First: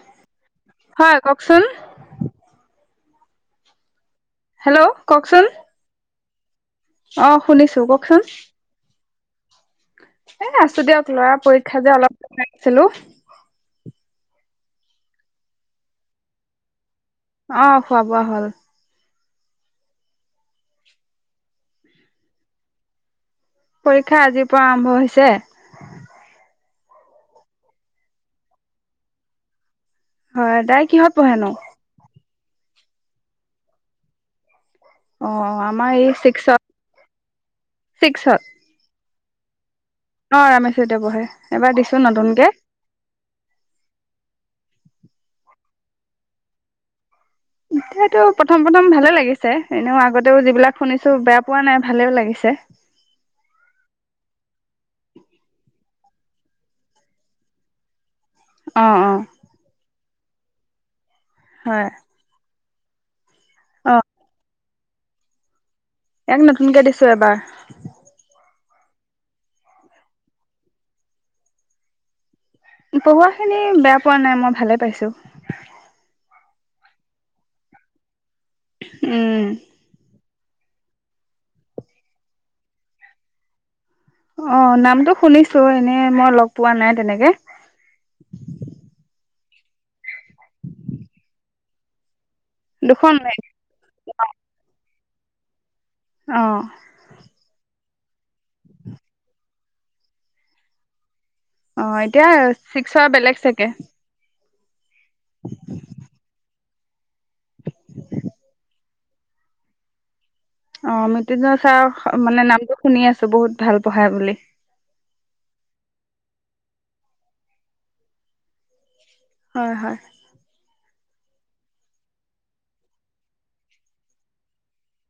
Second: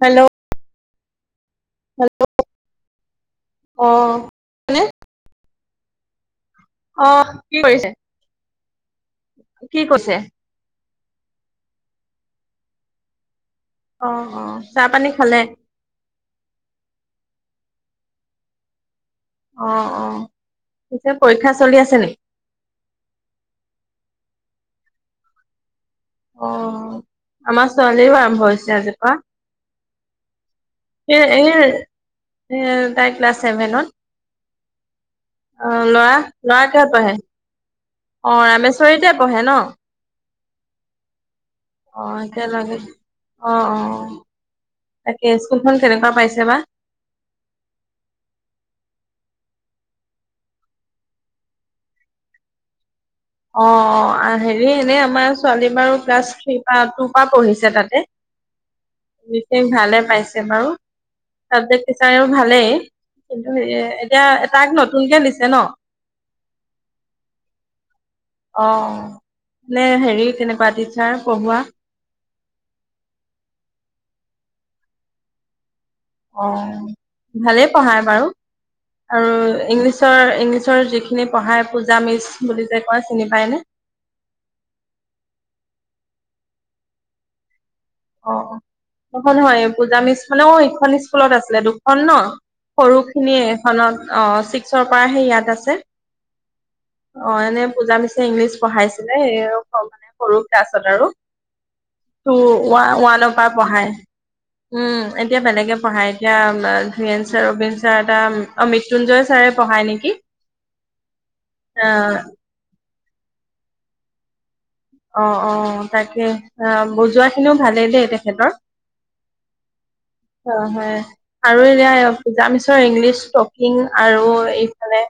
Hello? হয় ককচোন hello, অহ হেল্ল', কওকচোন? অ', কি শুনিছো কৰিছে কওকচোন? কি কৈছে এ আছো দিয়ক লৰা পৰীক্ষা যে অলপ পঢ়াইছিলো অহ অ চাহ পানী খালে অহ খোৱা বোৱা হল অ অ পিছে পৰীক্ষা চলি আছে নেকি পৰীক্ষা আজিৰ পৰা আৰম্ভ হৈছে অ আমাৰ ছোৱালীও আৰম্ভ হৈছে আজিৰপৰা হয় তাই কিহত পঢ়ে নো এ তাই ক্লাছ ছেভেনত অ আমাৰ এই লৰা লৰা ছিক্সত কিহত পঢ়ে অ ছিক্সত ৰামেশ্বৰীতে পঢ়ে ন অ ৰামেশ্বৰিতে পঢ়ে এবাৰ দিছো অ নতুনকে একেলগে অ অ তাকে স্কুলখন কেনেকোৱা পাইছে বা এতিয়াটো প্ৰথম প্ৰথম ভালে লাগিছে এনেও আগতেও যিবিলাক শুনিছো বেয়া পোৱা নাই ভালেও লাগিছে অ হেৰি এনে আমাৰ ছোৱালী বাৰু ক্লাছ থ্ৰী পা টু পা পঢ়িছে তাতে অ অ মিটিং ভালে পাই ছে বাৰু হয় চাবজেক্ট টিচাৰেও ভালেই কিন্তু সেয়া অ এতিয়া তাক নতু নকে দিছে ন ইয়াক নতুনকে দিছো এবাৰ অ এনে হেৰি কেনেকোৱা টিচাৰ পঢ়োৱা পঢ়োৱা খিনি বেয়া পোৱা নাই মই ভালে পাইছো অ ভালেই পঢ়ায় বাৰু আৰু উম ইংলিছৰ ইংলিছৰ যিখিনি পঢ়াই পূজা মিচ বুলি যে কয় চিনি পায়নে অ নামটো শুনিছো এনেই মই লগ পোৱা নাই তেনেকে অ নহয় নহয় পূজা মিচ মানে অ এইখন স্কুলত আছিলে দুখন ন সৰু দুখন খিনিয়ে এখনত অ ছিক্সৰ পৰাহে ইয়াত আছে অহ অ এনে পূজা মিচে ইংলিছ পঢ়াইছিলে এই মানে সৰু ক্লাছত আৰু। অ এতিয়া ৱা ছিক্সৰ ওৱানৰ বেলেগ পৰা চাগে পঢ়ায়। উম, এতিয়া বেলেগে পঢ়ায় এতিয়া ধীৰেন ছাৰ, ৰবিন ছাৰ এটা অ মৃত্যুঞ্জয় ছাৰে পঢ়ায় নেকি? অ মিতিদি চাহ আহ মানে নামটো শুনি আছো বহুত ভাল পঢ়াই বুলি। অ অ তাকে, আহ বুজোৱা খিনিও ভালেই দেই তেখেতৰ। হয় হয় অ হয়। আৰু এতিয়া পূজা মিছৰ ইংলিছ টকিং আৰু এইফালে,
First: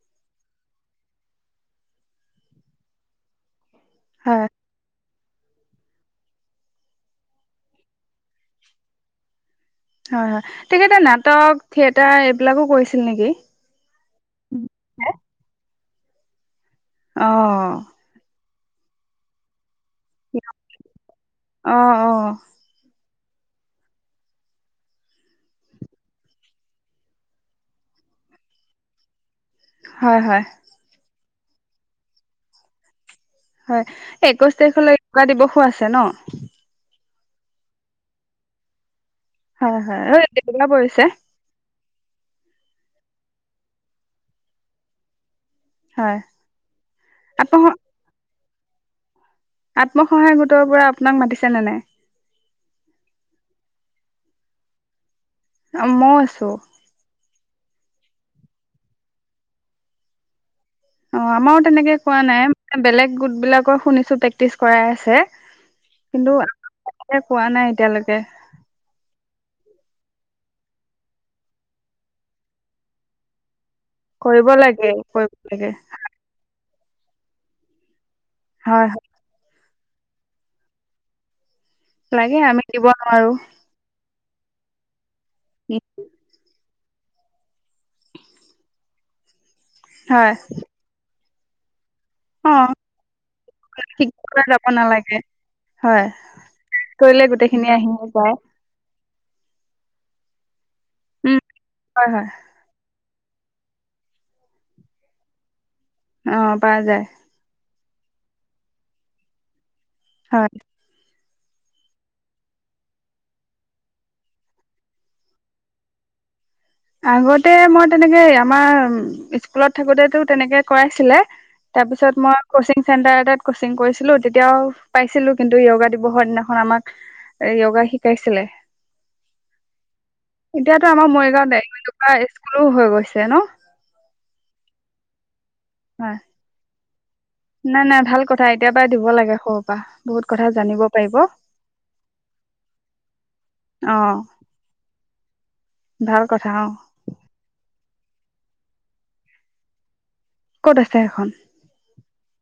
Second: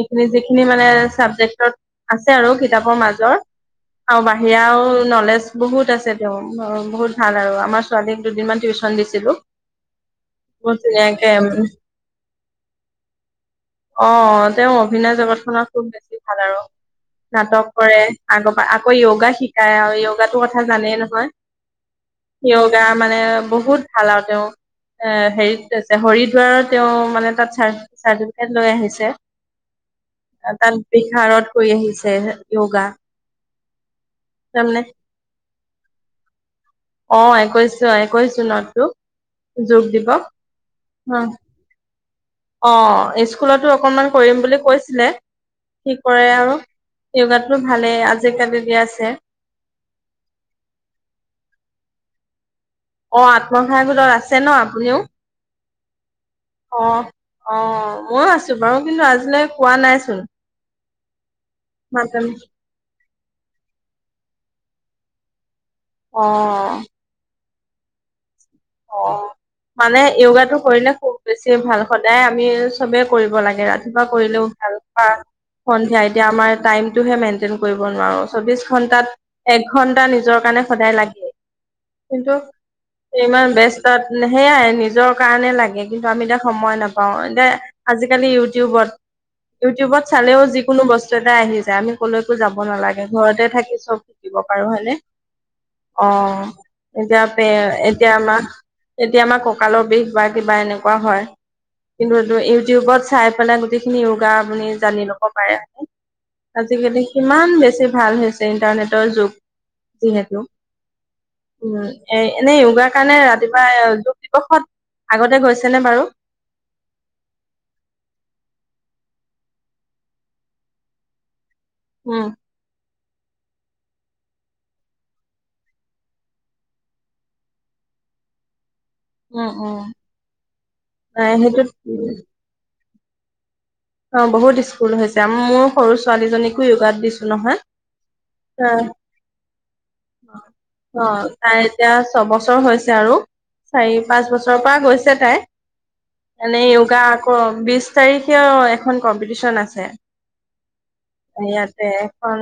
এইখিনি যিখিনি মানে চাবজেক্টত আছে আৰু কিতাপৰ মাজৰ আৰু হয় বাহিৰাও নলেজ বহুত আছে, তেওঁ বহুত ভাল আৰু আমাৰ ছোৱালীক দুদিনমান টিউচন দিছিলো। হয় হয়, বহুত তেখেতে ধুনীয়াকে উম, নাটক, থিয়েটাৰ এইবিলাকো কৰিছিল নেকি? অ' তেওঁ অভিনয় জগতখনত খুব বেছি ভাল আৰু। অ নাটক কৰে আগত আ য়গা শিকাই য়গাটো কথা জানে নহয়, অ অ য়গা মানে বহুত ভাল আৰু তেওঁ, এ হেৰিত হৰিদ্বাৰত তেওঁ মানে তাত চাৰ্টিফিকেট লৈ আহিছে। হয় হয় তাত বিহাৰত কৰি আহিছে য়গা। হয়। একৈশ তাৰিখলৈ য়গা দিৱসো আছে ছেন। অ কৈছো কৈছো ন তোক। হয় হয়, অ দেওবাৰ পৰিছে। অ, স্কুলতো অকনমান কৰিম বুলি কৈছিলে। কি হয় কৰে আৰু, য়গাতো আত্ম ভালেই আজি আজি কালিদি আছে। আত্মসহায়ক গোটৰ পৰা আপোনাক মাতিছে নে নাই? অ আত্মসহায়ক গোটত আছে ন আপুনিও। অ ম অ। অ, ময়ো আছো বাৰু কিন্তু আজিলৈ কোৱা নাইচোন। অ আমাৰো তেনেকে মাত কোৱা নাইে, বেলেগ গোঁ বিলাকৰ শুনিছো প্ৰেক্টিছ কৰাই আছে কিন্তু অ', কোৱা নাই এতিয়ালৈকে অ মানে য়োগাটো কৰিলে খুব বেছি ভাল সদায় আমি চবে কৰিব লাগে ৰাত- তিপুৱা কৰিলেও কৰিব ভাল লাগে পা কৰিব লাগে সন্ধিয়া এতিয়া আমাৰ টাইমটোহে মেইনটেইন কৰিব নোৱাৰোঁ। চৌবিশ হয় হয় ঘণ্টাত এক ঘণ্টা নিজৰ কাৰণে সদায় লাগে। লাগে, আমি দিব নোৱাৰোঁ। ত সেয়াই নিজৰ কাৰণে লাগে, কিন্তু আমি এতিয়া সময় নাপা পাওঁ। এতিয়া আজিকালি ইউটিউবত, ইউটিউবত হয় চালেও যিকোনো বস্তু, যতে আহি যায়। আমি কলৈকো অ যাব নালাগে, ঘৰতে থাকি চব শিকিব শিকিবলৈ যাব পাৰো হয়নে? নালাগে অ, হয় কৰিলে এতিয়া‌ পে গোটেইখিনি আহি এতিয়া যায় আমাক এতিয়া আমাৰ কঁকালৰ বিষ বা কিবা এনে কোৱা হয়। উম হয় কিন্তু হয় এইটো ইউটিউবত চাই পেলাই গোটেইখিনি য়োগা আপুনি জানি ল'ব পাৰে আৰু। অ পৰা আজিকালি যায় কিমান বেছি ভাল হৈছে, ইণ্টাৰনেটৰ যুগ যিহেতো। হয় উম, এ এনেই য়োগাৰ কাৰণে ৰাতি তিপোৱাই যোগ দিৱসত আগতে গৈছেনে বাৰু? আগতে মই তেনেকে, আমাৰ স্কুলত থাকোতেতো তেনেকে কৰাইছিলে। তাৰপিছত উম মই কচিং চেণ্টাৰ এটাত কচিং কৰিছিলো, তেতিয়াও পাইছিলো কিন্তু য়োগা দিৱসৰ দিনাখন আমাক য়োগা শিকাইছিলে। উম উম, এ সেইটোৱেই টো। এনেকা স্কুলো। হৈ গৈছে ন? অ বহুত স্কুল হৈছে, মোৰ সৰু হয় ছোৱালীজনীকো য়োগাত দিছো নহয়। নাই নাই ভাল কথা এতিয়াৰ পৰাই দিব লাগে সৰুৰ পৰা বহুত কথা জানিব অ পাৰিব তাই এতিয়া ছবছৰ হৈছে আৰু, অ চাৰি পাঁচ বছৰৰ পৰা গৈছে ছে তাই। ভাল কথা অ এনেই য়োগা আক বিছ তাৰিখে অ এ খন কম্পিটিশন আছে। ক'ত আছে সেইখন এইয়াতে। খন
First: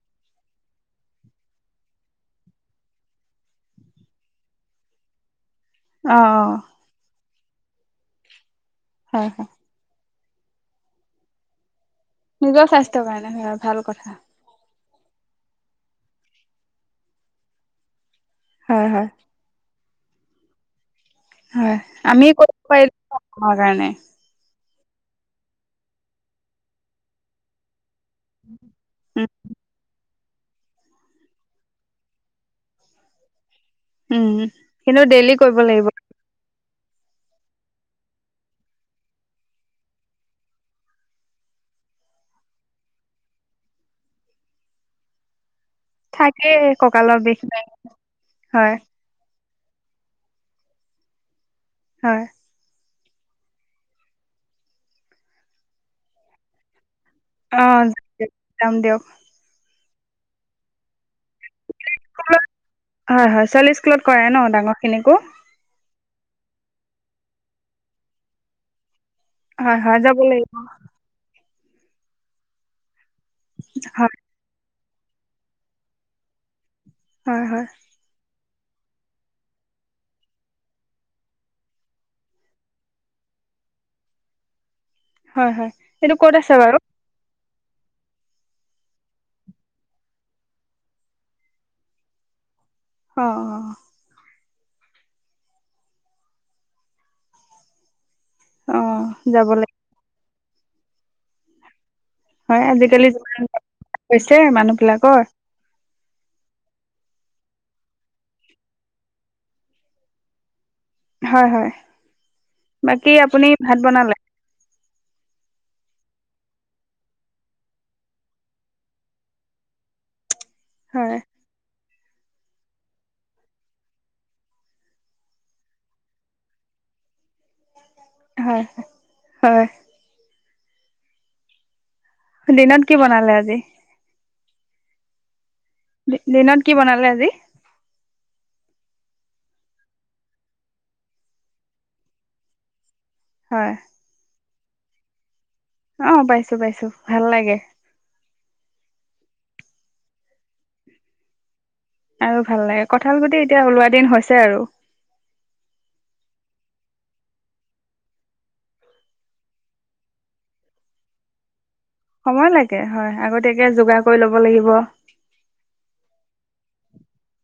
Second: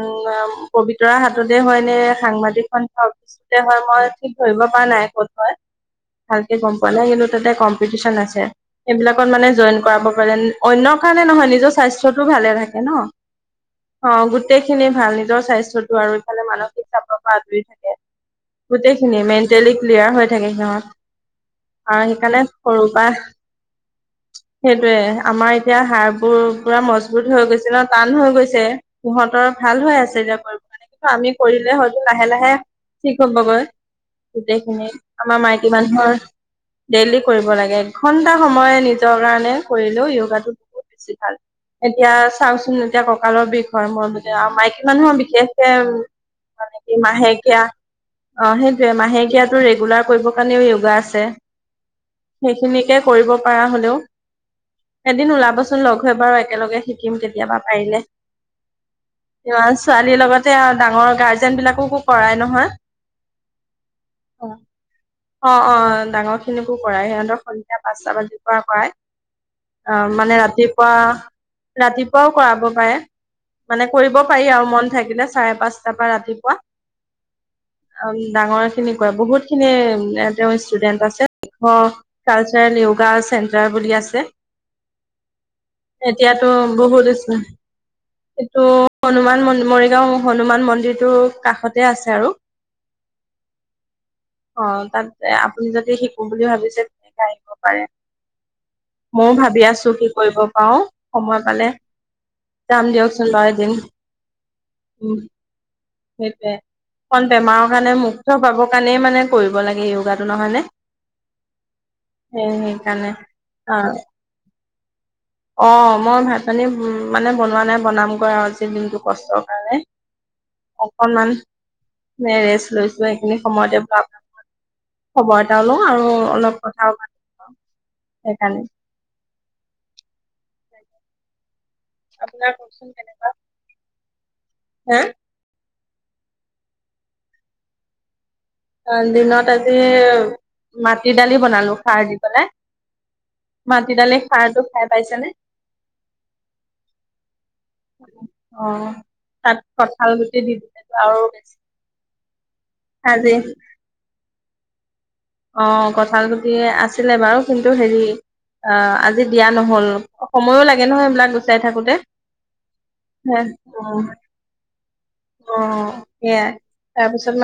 পবিতৰা হাততে হয় নে সাংবাদিক অন হাউছতে হয় মই ঠিক ধৰিব পৰা নাই কত হয়। অ অ ভালকে গম হয় পোৱা নাই কিন্তু তাতে কম্পিটিশ্যন আছে সেইবিলাকত মানে হয় জইন কৰাব অন্য কাৰণে নহয় নিজৰ স্বাস্থ্যতো ভালে নিজৰ থাকে ন স্বাস্থ্যৰ কাৰণে হয় ভাল কথা অ গোটেইখিনি ভাল নিজৰ স্বাস্থ্য তোৰ আৰু ইফালে মানসিক চাপৰ পৰা আজৰি থাকে হয় হয় গোটেইখিনি মেণ্টেলি ক্লিয়াৰ হৈ থাকে সিহঁত হয় আৰু আমি সেইকাৰণে কৰিব সৰুৰ পৰা পাৰিলো আমাৰ কাৰণে সেইটোয়ে আমাৰ এতিয়া শাৰ বোৰ পুৰা মজবুত হৈ গৈছিল ন টান হৈ গৈছে উম সিহঁতৰ ভাল হৈ আছে মানে কিন্তু আমি কৰিলে হয়তো লাহে লাহে ঠিক হ'বগৈ উম গোটেইখিনি কিন্তু ডেইলি আমাৰ কৰিব মাইকী লাগিব মানুহৰ ডেইলি কৰিব লাগে এঘন্টা সময় নিজৰ কাৰণে কৰিলেও য়োগাটো বহুত বেছি ভাল এতিয়া চাওচোন এতিয়া কঁকালৰ বিষ হয় মই বো মাইকী মানুহৰ বিশেষ থাকেই মানে কি কঁকালৰ বিষ মাহেকীয়া নাই। অ হয় সেইটোয়ে মাহেকীয়া টো ৰেগুলাৰ কৰিবৰ কাৰণেও য়োগা আছে হয় সেইখিনি কৰিব পৰা হ'লেও এদিন ওলাব ৰচোন লঘো এবাৰ একেলগে আহিম থাকিম কেতিয়াবা অ পাৰিলে যাম দিয়ক ছোৱালীৰ লগতে ডাঙৰ গা হয় হয় ছোৱালী স্কুলত কৰাই ন ডাঙৰ খিনিকো অ অ ডাঙৰ খিনিকো কৰায় সিহঁতক সন্ধিয়া পাঁচটা বাজিৰ পৰা কৰাই হয় অ হয় যাব মানে লাগিব ৰাতিপুৱা ৰাতিপুৱাও কৰাব পাৰে মানে হয় কৰিব পাৰি আৰু মন থাকিলে চাৰে পাঁচটাৰ পৰা ৰাতিপুৱা হয় হয় ডাঙৰ খিনি কয় বহুতখিনিয়ে তেওঁৰ ষ্টুডেন্ট আছে ৱক টাচেন য়োগা চেণ্টাৰ বুলি আছে হয় হয় এইটো ক'ত এতিয়াতো আছে বাৰু বহুত আছে এইটো হনুমান মন মালিগাওঁ হনুমান মন্দিৰটোৰ কাষতে আছে আৰু অ অ তাত আপুনি যদি শিকো বুলি ভাবিছে তেনেক আহিব পাৰে অ যাব লাগিব কি‌ কৰিব পাও সময় পালে হয় যাম আজিকালি যি দিয়কচোন বাৰু এদিন হৈছে মানুহ বিলাকৰ সেইটোৱে খন বেমাৰৰ কাৰণে মুক্ত পাবৰ কাৰণেই মানে কৰিব লাগে য়োগাটো নহয় নে হয় হয়। সেই সেইকাৰণে বাকী আপুনি ভাত অ বনালে? অ মই ভাত পানী মানে বনোৱা নাই বনামগৈ আৰু আজি দিনটো কষ্টৰ কাৰণে। হয় অকণমান এনে ৰেষ্ট লৈছো এইখিনি সময়তে ভাব খবৰ এটা লওঁ আৰু অলপ কথাও পাতো হয় সেইকাৰণে হয় আপোনাৰ দিনত কি বনালে আজি হা দিনত কি বনালে আজি? অ দিনত আজি মাটি দালি বনালো খাৰ দি পেলাই। হয় মাটিডালে সাৰটো খাই পাইছ নে অ পাইছো পাইছো ভাল লাগে অ তাত কঁঠাল গোটি দি দিছে আৰু আৰু ভাল লাগে কঁঠাল আজি গুটি এতিয়া ওলোৱা দিন হৈছে আৰু অ কঠাল গুটি আছিলে বাৰু কিন্তু হেৰি অ আজি দিয়া নহল সময়ো লাগে নহয় এইবিলাক গুচাই থাকো- সময় লাগে হয় আগতীয়াকে যোগাৰ কৰি ল'ব লাগিব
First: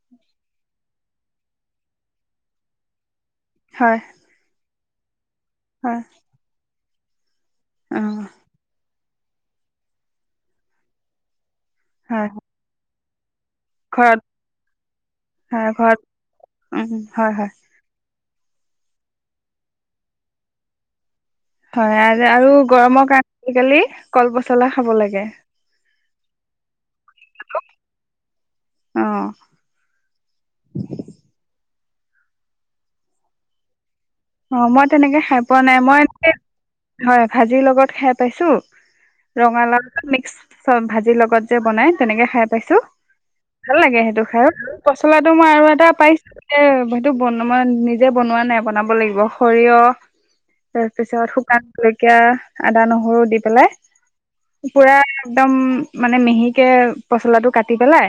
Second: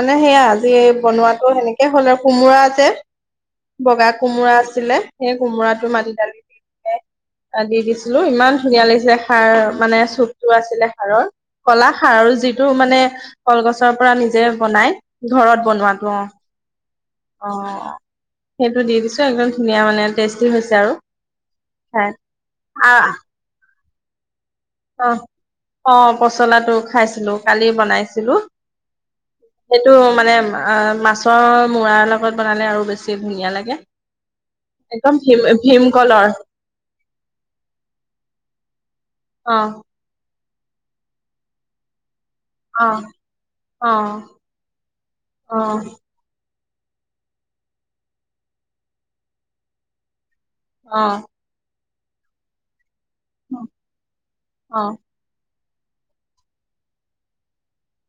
নে সেয়া আজি এই বনোৱাটো সেনেকে হ'ল আৰু কোমোৰা আছে হয় বগা কোমোৰা আ- -ছিলে সেই কোমোৰাটো হয় মাটি দালি- আদি দিছিলো অঁ ইমান ধুনীয়া লাগিছিলে। সাৰ মানে চুপটো আছিলে সাৰৰ কলা সাৰ হয় আৰু যিটো মানে কলগছৰ পৰা ঘৰত নিজে বনাই ঘৰত বনোৱাটো অ উম হয় হয় অ। সেইটো দি দিছো একদম ধুনীয়া মানে টেষ্টি হৈছে আৰু। হয় খাই। আ আৰু আ, গৰমৰ কাৰণে আজিকালি কল প পচলা খাব লাগে। পচলাটোক খাইছিলো, কালি বনাইছিলো অ সেইটো মানে মাছৰ মূৰাৰ লগত বনালে আৰু বেছি ধুনীয়া লাগে। অ মই একদম তেনেকে ভীম খাই পোৱা নাই মই ভীমকলৰ এনে, হয় ভাজিৰ লগত খাই পাইছো অ ৰঙালা ভাজিৰ লগত যে বনাই তেনেকে খাই পাইছো, অ ভাল অ লাগে সেইটো খাই আৰু পচলাটো মই অ আৰু এটা পাইছো সেইটো ব মই নিজে বনোৱা নাই বনাব লাগি ব, সৰিয়হ অ তাৰপিছত শুকান জলকীয়া, আদা নহ হৰু দি পেলাই, অ পুৰা একদম মানে মেহিকে পচলাটো কাটি পেলাই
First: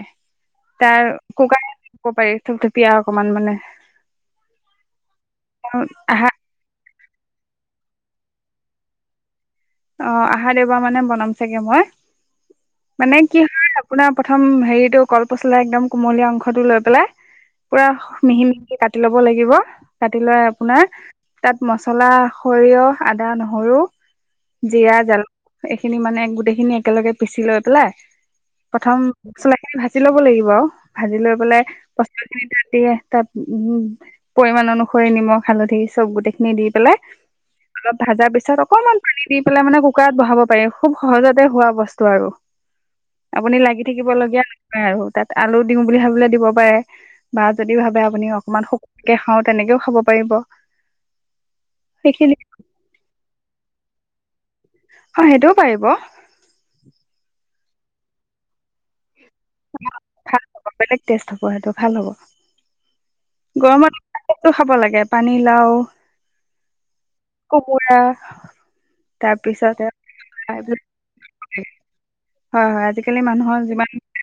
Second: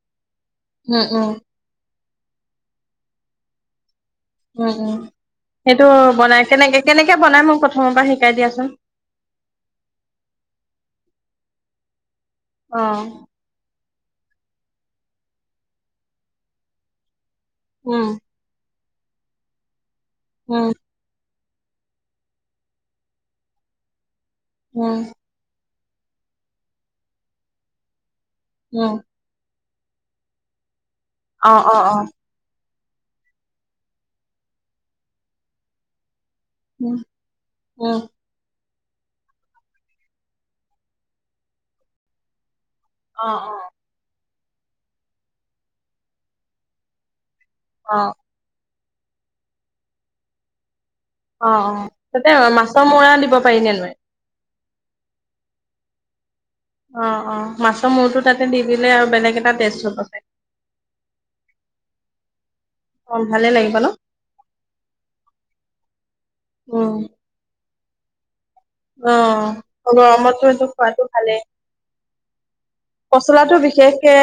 তাৰ উম উম কক ক'ব পাৰি চব থতিয়া অকমান মানে উম উম। সেইটো আহা বনাইছে নেকে কেনেকে বনাই মোক প্ৰথমৰ পৰা শিকাই দিয়াচোন। অ আহা দেওবাৰ মানে বনাম চাগে মই। অ। মানে কি হয় আপোনাৰ প্ৰথম হেৰিটো কলপচলা একদম কুমলীয়া অংশটো লৈ পেলাই পুৰা উম মিহি মিহি কাট ল'ব লাগিব। কাটি লৈ উম আপোনাৰ তাত মছলা, সৰিয়হ, আদা, নহৰু জিয়া উম জাল এইখিনি মানে গোটেইখিনি একেলগে পিচি লৈ পেলাই উম প্ৰথম চে ভাজি ল'ব লাগিব আৰু। ভাজি লৈ অ পেলাই অ অ পচল খিনি তাত এযাত তাত উম পৰিমণ অনুসৰি নিমখ হালধি চব গোটেই দি উম পেলাই উম অলপ ভাজা পিছত অকনমান পানী দি পেলাই মানে কুকাৰত বহাব পাৰি খুব সহজতে হোৱা বস্তু আৰু অ আপুনি লাগি থাকিব লগীয়া ন নাই আৰু তাত আলু দিওঁ বুলি ভাবিলে দিব পাৰে। বা যদি অ অ ভাবে আপুনি অকণমান গুকান কে খাওঁ তেনেকেও খাব পাৰিব। অ-অ, তাতে সেইখিনি মাছৰ মুৰা দিব- পাৰি নে নোৱাৰি? অ' সেইটোও পাৰিব। অ-অ মাছৰ মূৰো তাতে দি দিলে আৰু বেলেগে ভাল হ বেলেগ টেষ্ট হব সেইটো ভাল হ'ব। অ ভালে লাগিব ন গৰমতো ফাকেটো খাব লাগে। পানী লাও, উম', কোমোৰা, অ' তাৰপিছতে হ'ব হয় আমাৰতো খোৱাতটো ভালেই। হয় আজিকালি পচলাটো মানুহৰ যিমান বিশেষকে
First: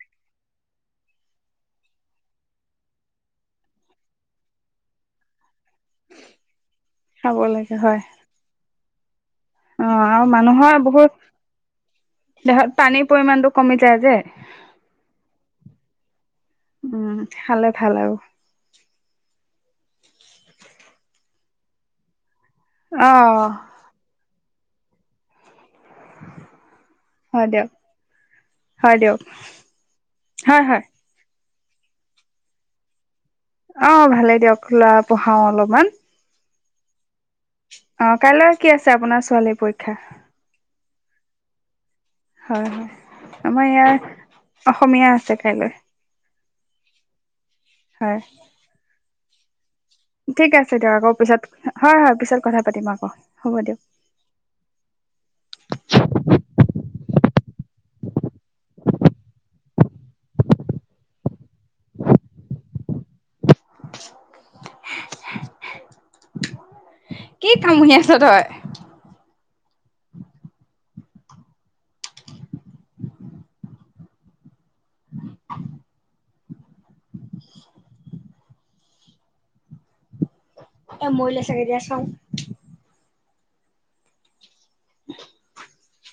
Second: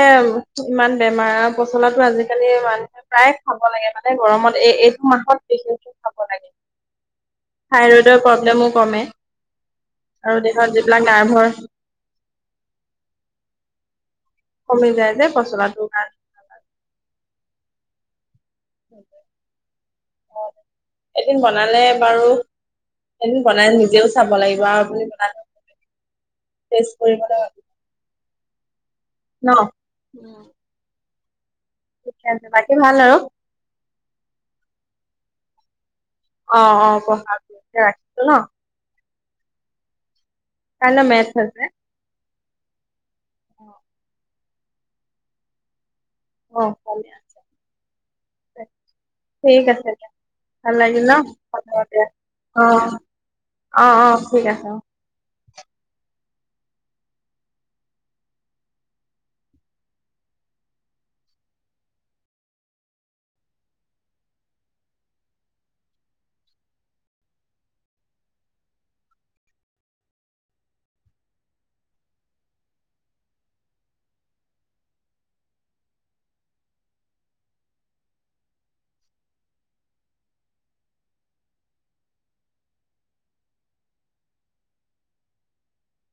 ইমান বেমাৰ পচলাটো আজিকালি মানুহে প্ৰায়ে খাব লাগে, মানে গৰমত এই এইটো মাহত পচলা খাব লাগে খাব লাগে হয় থাইডৰ প্ৰব্লেমো কমে অ' আৰু দেহত মানুহৰ যিবিলাক নাৰ্ভৰ বহুত দেহত পানীৰ পৰিমাণতো কমি যায় যে। কমি যায় যে পচলাটো কাৰনে উম', খালে ভালেও এদিন বনালে বাৰু অ এদিন বনাই নিজেও চাব লাগিব। যোৱা [unintelligible] তেজ হয় পৰিমান দিয়ক হয় দিয়ক হয়-হয়। ঠিক আছে বাকী ভাল আৰু? অ', ভালেই দিয়ক লৰা পঢ়াও অলপমান। অ-অ পঢ়াক। অ', কাইলে কি আছে আপোনাৰ ছো ছোৱালীৰ পৰীক্ষা? কাইলে মেথচ আছে। হয়-হয় আমাৰ ইয়াৰ অসমীয়া আছে কাইলে। অ', অসমীয়া আছে। হয়। ঠিক আছে। দিয়া ঠিক ভাল আছে দিয়ক লাগিল আকৌ ন পিছত হ'ব হয় দিয়া হয় পিছত কথা অ পাতিম আকৌ হ'ব দিয়ক। অ অ ঠিক আছে অ কি কামুহি আছ তই। এ ময়লে চাগে দিয়া চাও। [unintelligible]